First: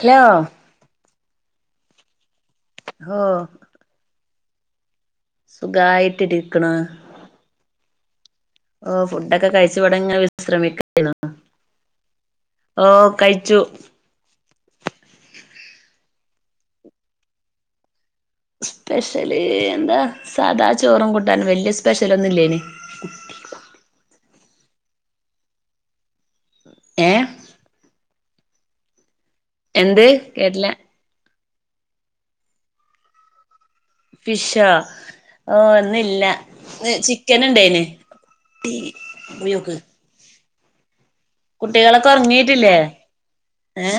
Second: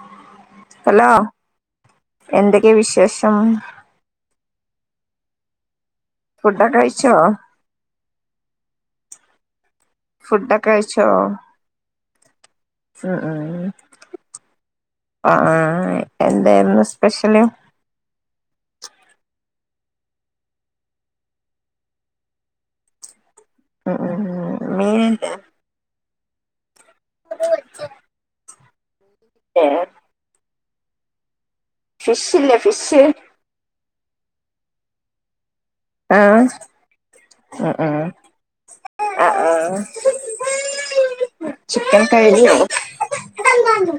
Hello എന്തൊക്കെയാ ഓ വിശേഷം? സുഖായി ഫുഡോക്കെ കഴിച്ചോ? ഓ ഫുഡൊക്കെ കഴി കഴിച്ച് ഇവടെ ഇങ്ങനെ ഫുഡൊക്കെ കഴിച്ചോ വിശ്രമിക്കാണ് ഓ ഉം കഴിച്ചു ഉം ആ ആഹ് എന്തായിരുന്നു സ്പെഷ്യല് സ്പെഷ്യല് എന്താ സാധാ ചോറും കൂട്ടാനും വല്യ സ്പെഷ്യലൊന്നും ഇല്ലേനി അ ആഹ് മീനില്ലേ ഏ എന്ത് കേട്ടില്ല ഫിഷ് ഇല്ലേ ഫിഷ് ഫിഷോ ഓ ആ ഒന്നില്ല ഏഹ് ചിക്കൻ ഉം ഇണ്ടേന് ഉം ആ ആ ചിക്കൻ കുട്ടികളൊക്കെ കഴുകിയോ ഒറങ്ങീട്ടില്ലേ ഏ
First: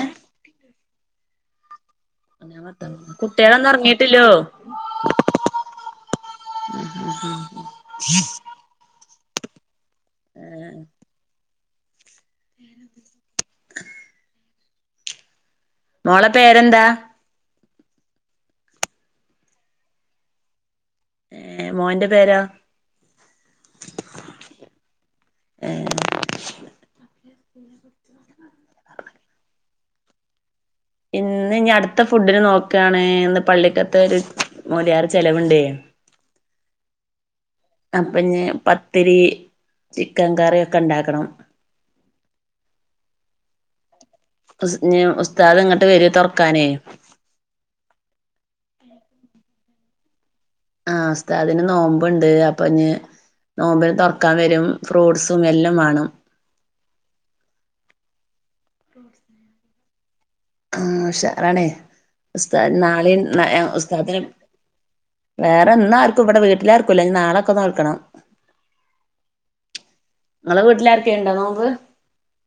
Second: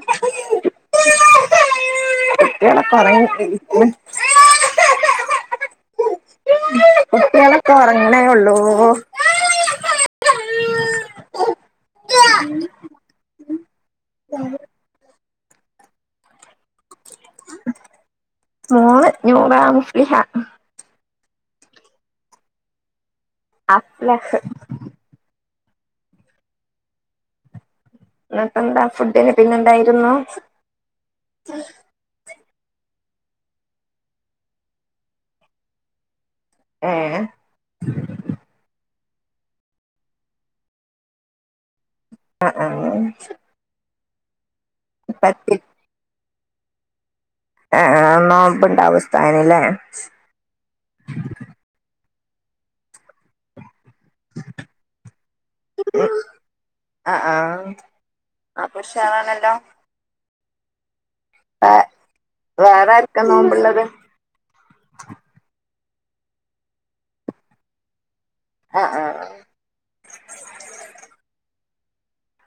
കുട്ടികളൊക്കെ ഒറങ്ങി കുട്ടികളൊന്നും എണീക്കിണ് ഒറങ്ങീട്ടില്ലോ കുട്ടികളൊക്കെ ഒറങ്ങണേ ഉള്ളൂ [inaudible] മോളെ പേരെന്താ മോള് നൂറ മഫ്ലിഫ ഏ മോന്റെ പേരോ അഫ്ലാക്ക് [inaudible] എന്നപ്പ എന്താ ഫുഡ് അതി ന്നെന്തായിരുന്നു പിന്ന് ഞ അടുത്ത ഫുഡിന് നോക്ക ക്കാണ് എന്ന് പള്ളിക്കത്ത് ഒരു മോ ലിയറ് ചെലവുണ്ടേ ഏ അപ്പൊ ഞ പത്ത് ഒത്തിരി ചിക്കൻ കറി ഒക്കെ ഉണ്ടാക്കണം ആഹ ആഹ ഉ ഉസ്താദ് ഇങ്ങട്ട് വര്വ തുറക്ക ക്കാനെ ആ ആ നോമ്പുനവുസ്താനില്ലേ ആ ഉസ്ദ്ധതിന് നോമ്പ് ഉണ്ട് അപ്പൊ ഞ് നോമ്പ തുറക്കാൻ വരും ഫ്രൂട്സും എല്ലാം വേണം ആപ്പോഷാറാണല്ലോ ആ ഉഷാറാണേ ഉസ്ദാ വേറെ നാളി ആർക്കാ നോമ്പുള്ളത് ഉതാദാദിന് വേറെ എന്നാർക്കും ഇവിടെ വീട്ടിലർക്കുംല്ല നാളെക്കെന്നന്ന് നോൽക്കണം ആ ആ നിങ്ങളെ വീട്ടിലർക്കെുണ്ടോ നോമ്പ്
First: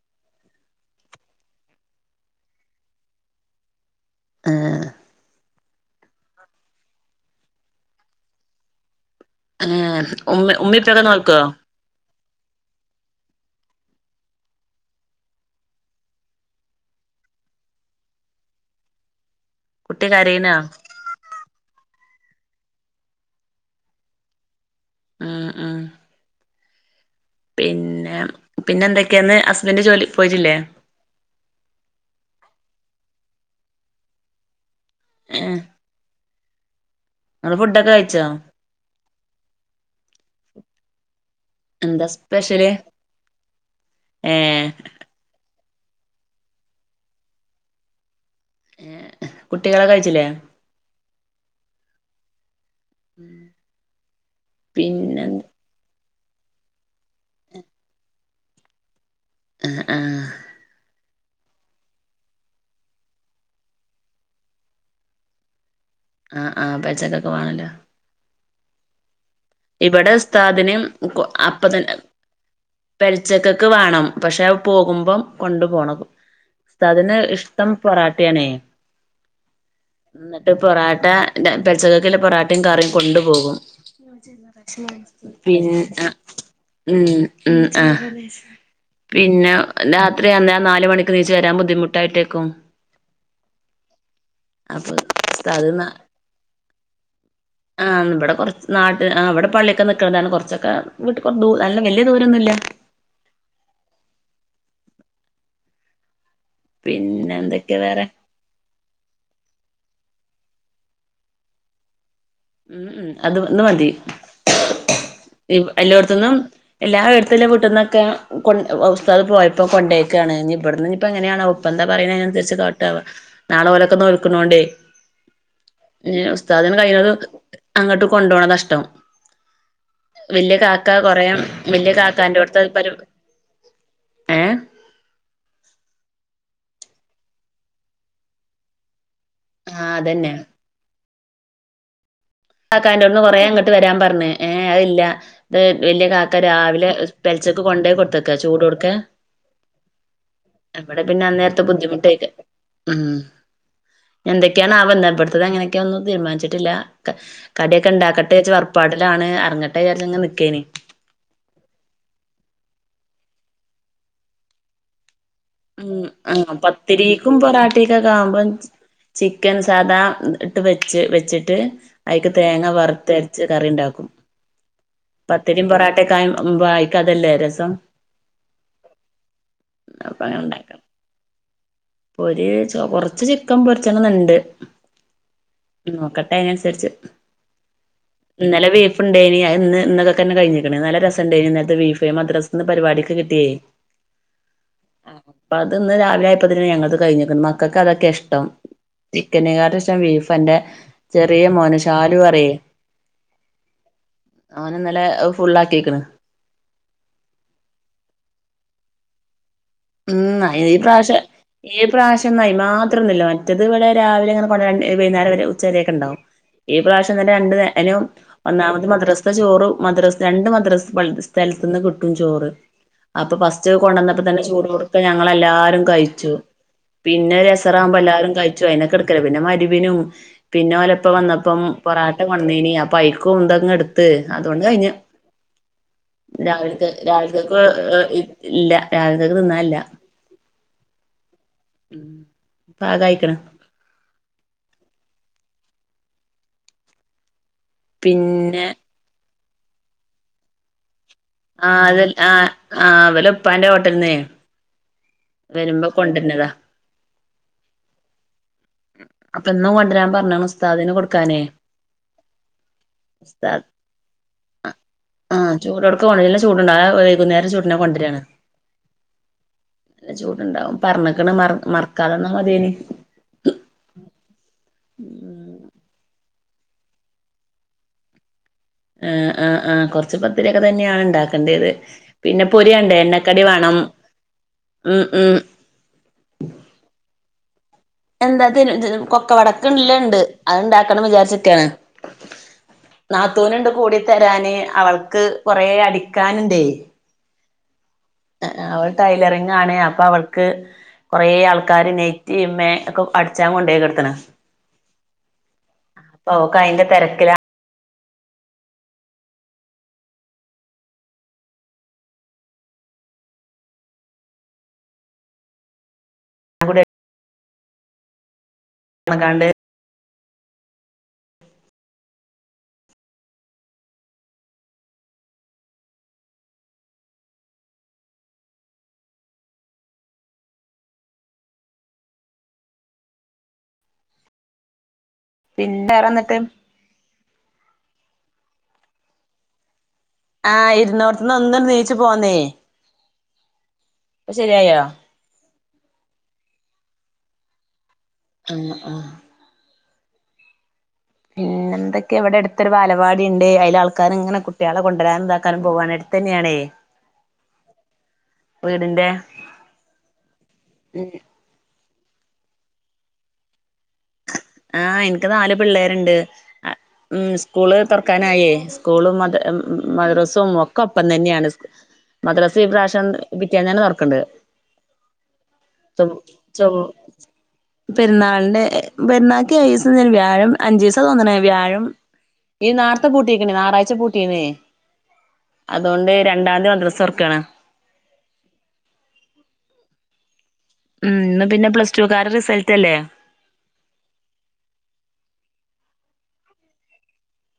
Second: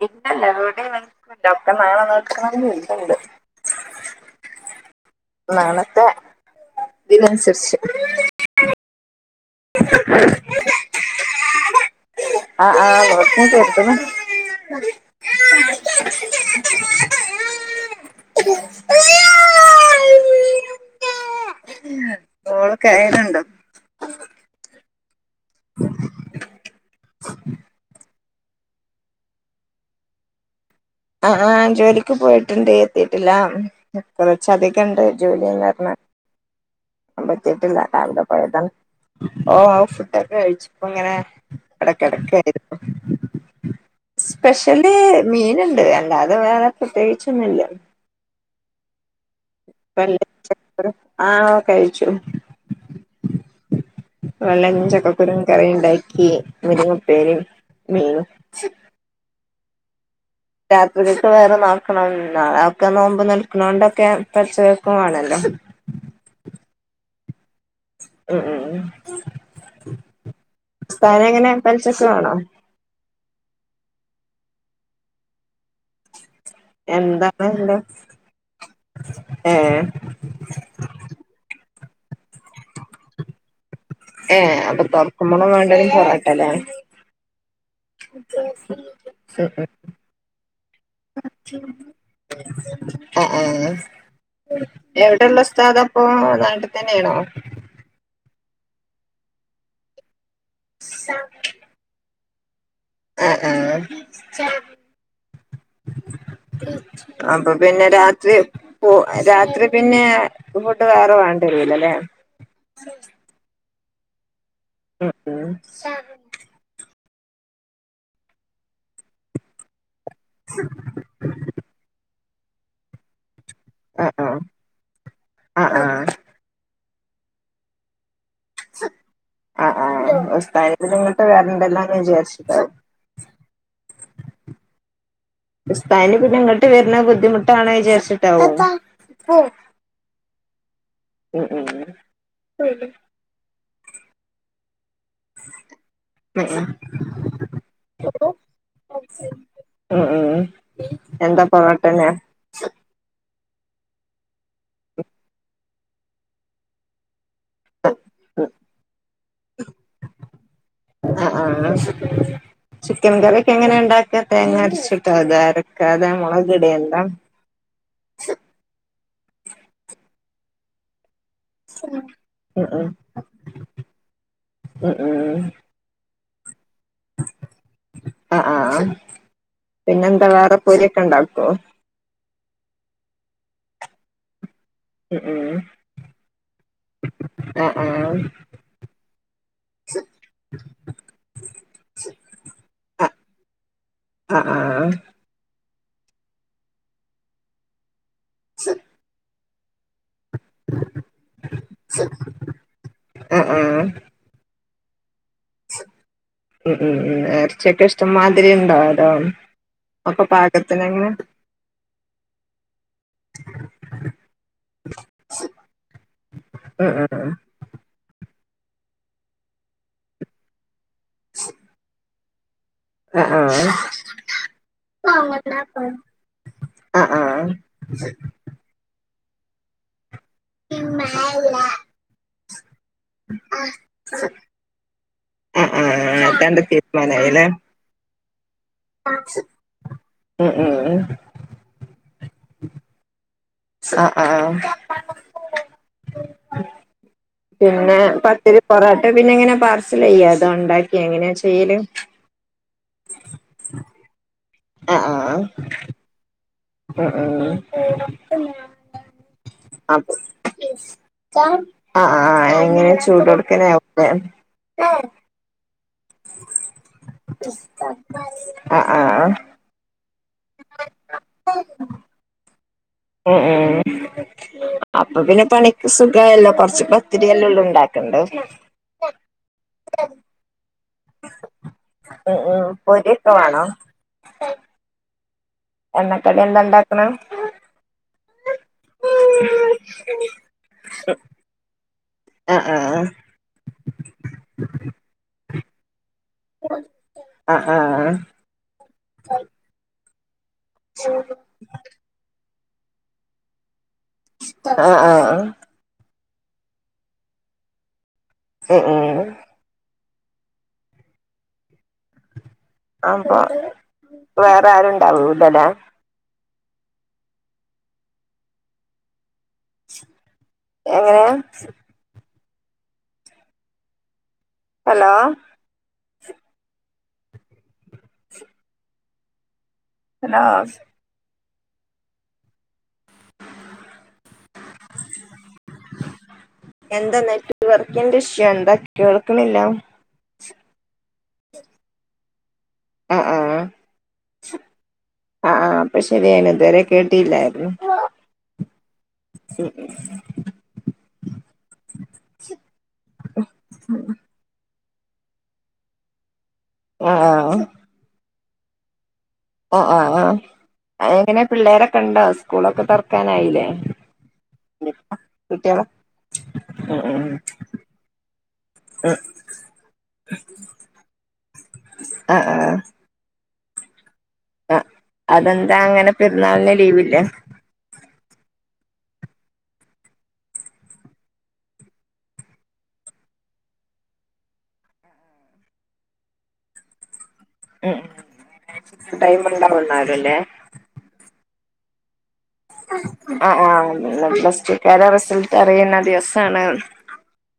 ഇല്ലല്ല ഇടെയും ഓകെ നാളെ നോൽകണം കരുത്ണ്ട് ആഹ നാളത്തെ ഇതിനനുസരിച്ച് ഏ ഇമ്മി ഇപ്പ ഓകെ നോൽക്കോ ആഹ ആഹ നോൽക്കും എന്ന് കരുത്തു ണു കുട്ടി കരിണോ മോളൊക്കെ കരുണുണ്ടോ ആഹ ആഹ പിന്നെ പിന്നെ എന്തൊക്കെയാന്ന് ഹസ്ബൻ റ്റ്ജോലി പോയിട്ടില്ലേ ആ ജോലിക്ക് പോയിട്ടുണ്ട് എത്തിട്ടില്ല കുറച്ച് അധികം ഇക്ക് ഏഹ് എന്താജോലിയന്ന് പറഞ് നിങ്ങള് എത്തിട്ടില്ല ഫുഡൊക്കെ രാവിലെ കഴിച്ചോ പോയതാ ഓ ഫുഡ്- കഴിച്ചുഇപ്പോ ഇങ്ങനെ എന്താ സ്പെഷ്യല് ഇടക്കടക്കായിരുന്നു ഏഹ് സ്പെഷ്യലി മീന അല്ലാതെ വേറെ പ്രത്യേകിച്ചൊന്നുമില്ല ഏ കുട്ടികള്കഴിച്ചില്ലേ ആഹ കഴിച്ചു വെള്ളിം പിന്നെ ചക്കക്കുരും കറി ഇണ്ടായി മുരിങ്ങ ഉപ്പേരിം മിനും അ ആഹ് രാത്രികക്ക്‌ വേറെ നോക്കണം അവക്കെ നോമ്പ് നോൽക്കണോണ്ടൊക്കെ പെൽച്ചകക്കും വാണല്ലോ ആഹ് ആ പോൽച്ചക്കൊക്കെ വേണല്ലോ ഉം ഉം ഉ ഇവിടെ ഉസ്താദിന് അപ്പ തന്നെ പൽച്ചക്ക് വേണോ പെൽച്ചകക്‌ വേണം പക്ഷെ പോകുമ്പോ കൊണ്ടു പോണം ഉസ്താദിന് എന്താണ് ഇഷ്ടം എന്റെ പൊറാട്ടയാണേ ഏ എന്നിട്ട് പൊറാട്ട ര പെൽ ചകക്ക് ഇല്ലെ പൊറാട്ടിം ക റിം കൊണ്ടു പോകും ഏ അപ്പൊ തുറക്കുമ്പോളു പിൻ വേണ്ടത് പൊറാട്ട ലേ ഉം ഉം ആഹ് പിന്നെ രാത്രി അന്ന് നാല് മണിക്ക് നീച്ച് വരാൻ ബുദ്ധിമുട്ടായിട്ടേക്കും ആ ആ അപ്പൊ എവിടെള്ള ഉസ്താദ് ന ഉസ്താപ്പം നാട്ടിൽ തന്നേ ണോ നാ ട് ആ വിടെ പള്ളിക്കെ നിക്ക്ണതാണ് കൊർ ചൊക്കെ വീട്ട് ക്ക് ദൂ നല്ല വല്യ ദുരം ഒന്നുല്ലാ അ ആ പിന്നെ അപ്പം എന്തൊക്കെയാ പിന്നെ വേറെ രാത്രി പോ രാത്രി പിന്നെ ഫുഡ് വേറെ വേണ്ടവെരൂലാലെ ഉം ഉം അത് ഒന്ന് മതി ഉം ഉം എല്ലോട്ത്ത്ന്നും എല്ലാ ത്തുല്ല വീട്ടുന്നൊക്കെ കൊ ഉസ്താദ് പോയപ്പം കൊണ്ടേ യക്കാണ് ഇഞ് ഇ ബട്ന്ന് ഇഞിപ്പോ എങ്ങനെയാണാവോ ഉപ്പ എന്താ പറയണ് അതിനനുസ രിച്ച് കാട്ടാ വം നാളെ ഓലൊക്കെ ആഹ് നോൽക്കണോണ്ടെ ആഹ് ആഹ് ഇഞ് ഉസ്താദിന് കഴി ണതും അങ്ങട്ടും കൊണ്ടുപോണതാഷ്ടം ആഹ് ആഹ് ആഹ് വല്യ ഉസ്താദിന് കാക്ക പിന്നെ ഇങ്ങട്ട് കുറെ വല്യ വരണ്ടല്ലോന്ന് കാക്കാൻ്റോട്ത്ത വിചാരിച്ചിട്ടാവും പരു ഏ ഉസ്താദിനി പ്പിന്നെങ്ങട്ട് വരുന്നത് ബുദ്ധിമുട്ടാണ് വിചാരിച്ചിട്ടാവും ആഹ് അതെന്നെ ഉം ഉം ഉം കാക്കാന്റോടൊന്ന് കൊറെ ഇങ്ങ ങ്ങട്ട് വരാൻ പറഞ്ഞ് ഏ അതില്ല വല്യ കാക്ക ഉം രാവിലെ പെലച്ചക്ക് കൊണ്ടുപോയി കൊടുത്ത്ക്ക ചൂടോടുക്കെ ഉം ഉം ഇവിടെ പിന്നെ എന്താ അന്നേരത്തെ പൊറോട്ടന്നെ ബുദ്ധിമുട്ടായ്ക്കും ഉം എന്തൊക്കേണ് ആവം ഇന്ന് ഇബട്ത്തതെങ്ങനെ ഒന്നും തീരുമാനിച്ചിട്ടില്ല [inaudible] കട്യോക്കെ ഇണ്ടാക്കട്ടെവച്ച് പൊറപ്പാടിലാണ്. അറങ്ങട്ടെ വിചാരിച്ചങ്ങ് നിക്കേന് ആഹ് ആഹ് ചിക്കൻ കറിയൊക്കെ എങ്ങനെ ഉണ്ടാക്കാ തേങ്ങ അരച്ചി ഉം ആ പത്തിരീക്കും പൊറാട്ടെക്കെക്കാവുമ്പോം ചിക്കൻ സാദാ ഇട്ട് വെച്ച് വെ വെച്ചിട്ട് അയ്ക്ക് ഉം തേങ്ങ ഉം വറുത്തരച്ച് കറി ഇണ്ടാക്കും ഉം ഉം പത്തിരി പൊറോട്ടയൊക്കെ ആയോ ഉം ഭായ് അതല്ലേ രസം ആഹ് ആഹ് പിന്നെന്താ വേറെ പൊരിയൊക്കെ ഇണ്ടാക്കോ? പൊരി. കൊറച്ച് ചിക്കൻ പൊരിച്ചണംന്ന്ണ്ട്. ഉം ഉം നോക്കട്ടെ അതിനനുസരിച്ച്. ആ ആ ഇന്നലെ ബീഫ് ഇണ്ടേനി. അത് ഇന്ന് ഇന്നതൊക്കെ തന്നെ കഴിഞ്ഞിക്കണ്. നല്ല രസണ്ടെനി ഇന്നലെത്തെ ബീഫ് മദ്രസന്ന് ആ പരിപാടിക്ക് കി ഏയ് ആ അത് ന്ന് രാവിലെ ആയപ്പത്തിന് ഞങ്ങളത് കഴിഞ്ഞിക്കണ്. മക്കൾക്ക് അതൊക്കെ ഇഷ് ടം തി ക്കനേ കാട്ടും ഇഷ്ട്ട ബീഫ് പ്പന്റെ ചെറിയ മോന് ശാലു പറയേ ഓനിന്നലെ ഔ മം മം മം എർച്ച്യാക്കെ ഇഷ്ടംമാതിരിണ്ടോ? ആ ഒക്കെ ഊം അയിന് ഈ പാകത്തിനങ്ങനെ പ്രാവശ്യം ഈ പ്രാവശ്യം അയിന് മാത്രം ഒന്നൂല്ല. മറ്റേത് ഇവിടെ രാവിലെ ഇങ്ങനെ കൊണ്ടരു വൈകുന്നേരം വരെ ഉച്ചവരൊക്കെ ഉണ്ടാവും. ഈ ഉം ഉം പ്രാവശ്യംന്നെ രണ്ടനേരോം ഒന്നാമത് മദ്രസത്ത ചോറും മദ്രസ് രണ്ട് മദ്രസ് വൾക്ക് സ്ഥലത്ത്ന്ന് ക് ട്ടും ചോറ് ആ അപ്പ ആ ഫസ്റ്റ് കൊണ്ടന്നപ്പതന്നെ ചൂ പ്പ ഞങ്ങളല്ലാരും കഴിച്ചു. ആ ആ ആ ആ പിന്നെരസറാവുമ്പൊ എല്ലാരും കഴിച്ചു. അയിനൊക്കെ ക്കല്ലെ പിന്നെ മരിബ്നും പിന്നെ ഓരപ്പ വന്നപ്പം പൊറാട്ട കൊട്ന്നീനി അപ്പൈക്കും ഇതങ്ങ്ട്ത്ത് അതോണ്ടഴിഞ്ഞ്. എത്താണ്ട് രാവിൽക്ക് തീരുമാനായില്ലേ രാവിൽകേക്ക് ഇല്ല രക് തിന്നാല്ല ഉം ഉം പാകായിക്കണ് ആഹ് ആഹ്. പിന്നെ പത്തിരി പിന്നെ പൊറാട്ട പിന്നെങ്ങനെ പാർസൽ ചെയ്യാ അതോണ്ടാ ആഹ് അതെ ആഹ്. ആ ഇവല് ഇപ്പാന്റെ ഹോട്ടൽന്നെ ആ ആ വരുമ്പോ കൊണ്ടരന്നതാ. ഉം അപ്പൊ ഇന്നും കൊണ്ടരാൻ പറഞ്ഞ്ണ് ഉസ്താദിന് കൊടുക്കാനേ ഉ ആഹ് ആ എങ്ങനെയാ ചൂട് കൊടുക്കണ ഉസ്താദ് [unintelligible] ചൂടെട് കൊല്ലേ ചൂട് ഇണ്ട വൈകുന്നേരം ചൂട്ന്ന കൊണ്ടിരാണ്. ആഹ് ആഹ് ചൂട്ണ്ടാവും പറഞ്ഞക്കണ് മർ മറക്കാതിന്ന മതിയെനി. ഉം ഉം അപ്പൊ പിന്നെ പണിക്ക് സുകായല്ലോ കൊറച്ച് പത്തിരിയല്ലെള്ളു ഉണ്ടാക്കണ്ടെ? ആഹ് ആഹ് ആ കൊറച്ച് പത്തിരിയൊക്കെ തന്നെ. യാണ് ണ്ടാക്കേണ്ടത് ഉം പിന്നെ ഉം പൊരിയാണ്ടെ പൊരിയൊക്കെ എണ്ണക്കടി വേണോ വേണം മ് മ് എണ്ണക്കടി എന്താ ഇണ്ടാക്കണെ? എന്താ [unintelligible] കൊക്ക വടക്കുള്ളെ ഉണ്ട് അത്ണ്ടാക്കണം ന്ന് വിചാരിച്ചിരിക്കാണ്. ആഹ് ആഹ് നാത്തൂന്ണ്ട് കൂടി തരാന് അവൾക്ക് കൊറേ അടി കാനുണ്ടേ ആഹ് ആഹ് ആഹ് ആ അവൾ ടൈലറിങ് ആണ് പ്പാവൾക്ക് ക്ക് കുറെ ആൾക്കാര് നൈറ്റി മേ ഒക്കെ അടിച്ചാ കൊണ്ടേയിക്കണ് ആഹ് ആഹ് ആഹ് ഓക്കയിന്റെ തിരക്കിലാ ഉം ഉം അപ്പൊ വേറെ ആരുണ്ടാവൂലലേ അവിടെ ണക്കാണ്ട് എങ്ങനെയാ ഹലോ ഹലോ [inaudible] പിന്നെ വേറെ എന്ധോക്കെ എന്താ നെറ്റ് വർക്കിന്റെ ഇഷ്യ എന്താ കേൾക്കണില്ല ആഹ് ഇരുന്നോടത്തുന്നു ത ഒന്ന് നീച്ചു പോന്നേ ആഹ് ഇപ്പൊ ശരിയായോ ആ ആ ഇപ്പൊ ശരിയായിന് ഇതുവരെ കേട്ടില്ലായിരുന്നു ആ ആഹ [inaudible] പിന്നെ എന്തൊക്കെയ ഇവിടെ അടുത്തൊരു പാലപാടി ഉണ്ട് അയിൽ ആൾക്കാർ ഇങ്ങനെ കുട്ടികള കൊണ്ടരാ നും താക്കാനും പോവാന് അടുത്ത് തന്നെയാണേ ആഹ ആ വീടിന്ടെ ആ ആ് ആ അങ്ങനെ പിള്ളേരെ കണ്ടോ സ്കൂളൊക്കെ തുറക്കാനായില്ലേ ആഹ എനിക്ക് നാല് കുട്ടികളെ പിള്ളേരുണ്ട് ഉം ഉ ഉം സ്കൂള് തുറക്കാനായേ ഉം സ്കൂളും മ മദ്രാസും ഒക്കെ ഒപ്പം തന്നെയാണ് മദ്രസ് ഇപ്രാവശ്യം പിറ്റേന്ന് തന്നെ തുറക്കിൻഡ് ആ അതെന്താ അങ്ങനെ ചൊ പെരുന്നാളിന് ലീവില്ലേ പെരുന്നാളിന്റെ വെരുന്നാാക്കി അയ ദിവസം ഞാൻ വ്യാഴം അഞ്ചു ദിവസ തന്നണേ വ്യാഴം ഈ നാരത്തെ പൂട്ടിക്കണേ ഞായയറാഴ് പൂട്ടിണേ അതുകൊണ്ട് രണ്ടാം തീയതി വന്ന ദിവസം വർക്കാണ് ഉം ടൈമ ഉണ്ടാവാവുന്നാലല്ലേ ഉംന്ന് പിന്നെ പ്ലസ ടു കാര ആ ആ പ്ലസ് റിസൾട്ട് അറിയ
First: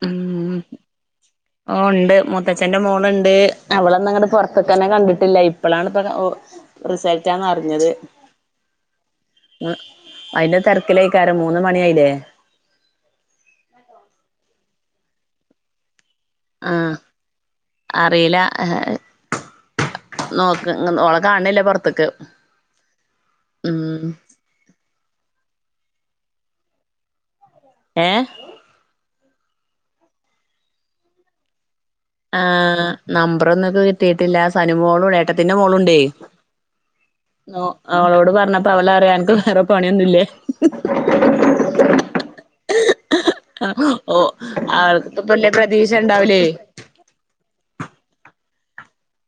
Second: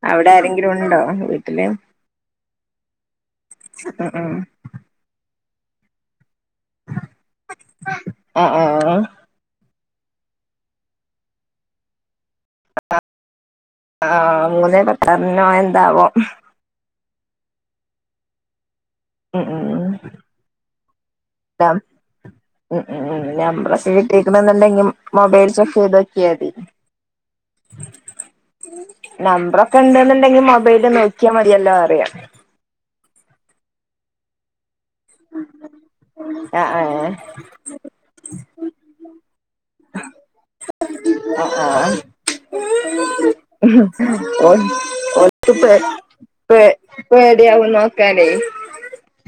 ഉ ആരെങ്കിലും ഉണ്ടോ വീട്ടില് ഓ ഉണ്ട് മുത്തച്ഛന്റെ മോളുണ്ട് അവളൊന്നും ഉം അങ്ങെ ഉം പുറത്തക്ക തന്നെ കണ്ടിട്ടില്ല [inaudible] റിസൾട്ടാന്ന് അറിഞ്ഞത് ആഹ് ആഹ് ആ അതിന്റെ തിരക്കിലായിക്കാര മൂന്ന മണിയില്ലേ ആഹ മൂനെ പെട്ടറിനോ എന്താവോ ആഹ അറിയില്ല ഉ ഉ നോക്ക് ഓളെ കാണില്ല പൊറത്ത്ക്ക് ഉ ഉ ഉം നമ്പറൊക്കെ കിട്ടിരിക്കണ എന്നുണ്ടെങ്കിൽ മൊബൈൽ ചെക്ക് ചെയ്ത് ഏ നമ്പറൊക്കെ ഉണ്ടെന്നുണ്ടെങ്കിൽ മൊബൈല് നോക്കിയാ മതിയല്ലോ അറിയാം ആഹ നമ്പർ ഒന്നൊെ കിട്ടിയിട്ടില്ല എന്റെ മോളും ഏട്ടത്തിടെ മോളുമുണ്ടേ ആ ആ അവളോട് പറഞ്ഞ തവല അറിയ എനക്ക് വേറെ പണിയൊന്നുംല്ലേ ആഹ ആഹ് [inaudible] ഓ ഓൽ അവർപ്പല്ല പ്രതീക്ഷ ഉണ്ടാവലേ പേടയാവുംും നോക്കാണ്ടേ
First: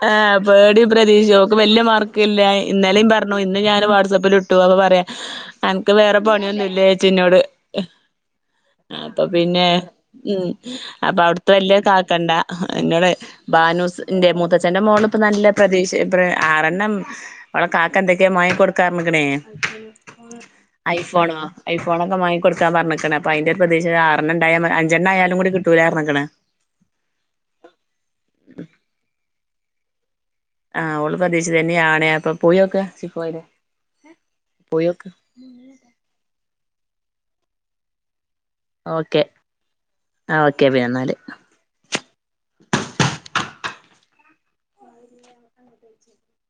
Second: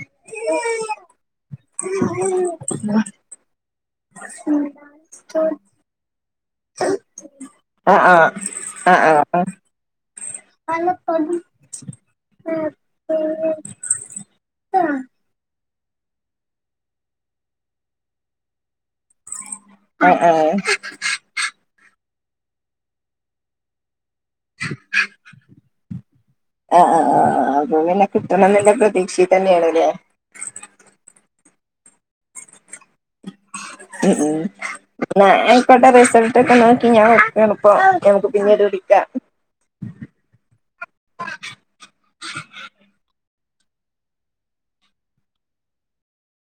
ആ പേടിയ പ്രതീക്ഷ അവക്ക് വല്യ മാർക്ക് ഇല്ല ഇന്നലേും പറഞ്ഞു ഇന്ന് ഞാൻ വാട്സആപ്പിൽ ഇട്ടു അ പറയാ എനക്ക് വേറെ പണിയൊന്നുംല്ല ചേച്ചിോട് ആ ആ ആ ആ ആ അപ്പൊ ആ പിന്നെ ഉ ആ അപ്പ അവിടുത്തെ വല്യ കാക്കണ്ട എന്നോട് ബാനുസിന്റെ മുത ന്റെ മോൾ ഇപ്പ നല്ല പ്രതീക്ഷ ആറെണ്ണം അവള കാക്ക എന്തൊക്കെയാ മ കൊടുക്ക ക കണ ആ ആ ആഐഫോൺ ആഐഫോന മായി കൊടുക്കൻ പറഞ്ഞി അ അതിന്റെ പ്രദേശ ആ ആ അതൊങ്ങനെ കിട്ടണം എന്നല്ലെ പ്രതീക്ഷിക്ക തന്നെയാണ അല്ലേ ആഹ് ഉളു പ്രതീശ തന്നെയ ഉ പോയോക്ക് എക്കട്ട റിസോർട്ടക്കണ [unintelligible] പിന്നീട് കുടിക്ക ഓക്കെ ആ ഓക്കെ പിന്നെ എന്നാല്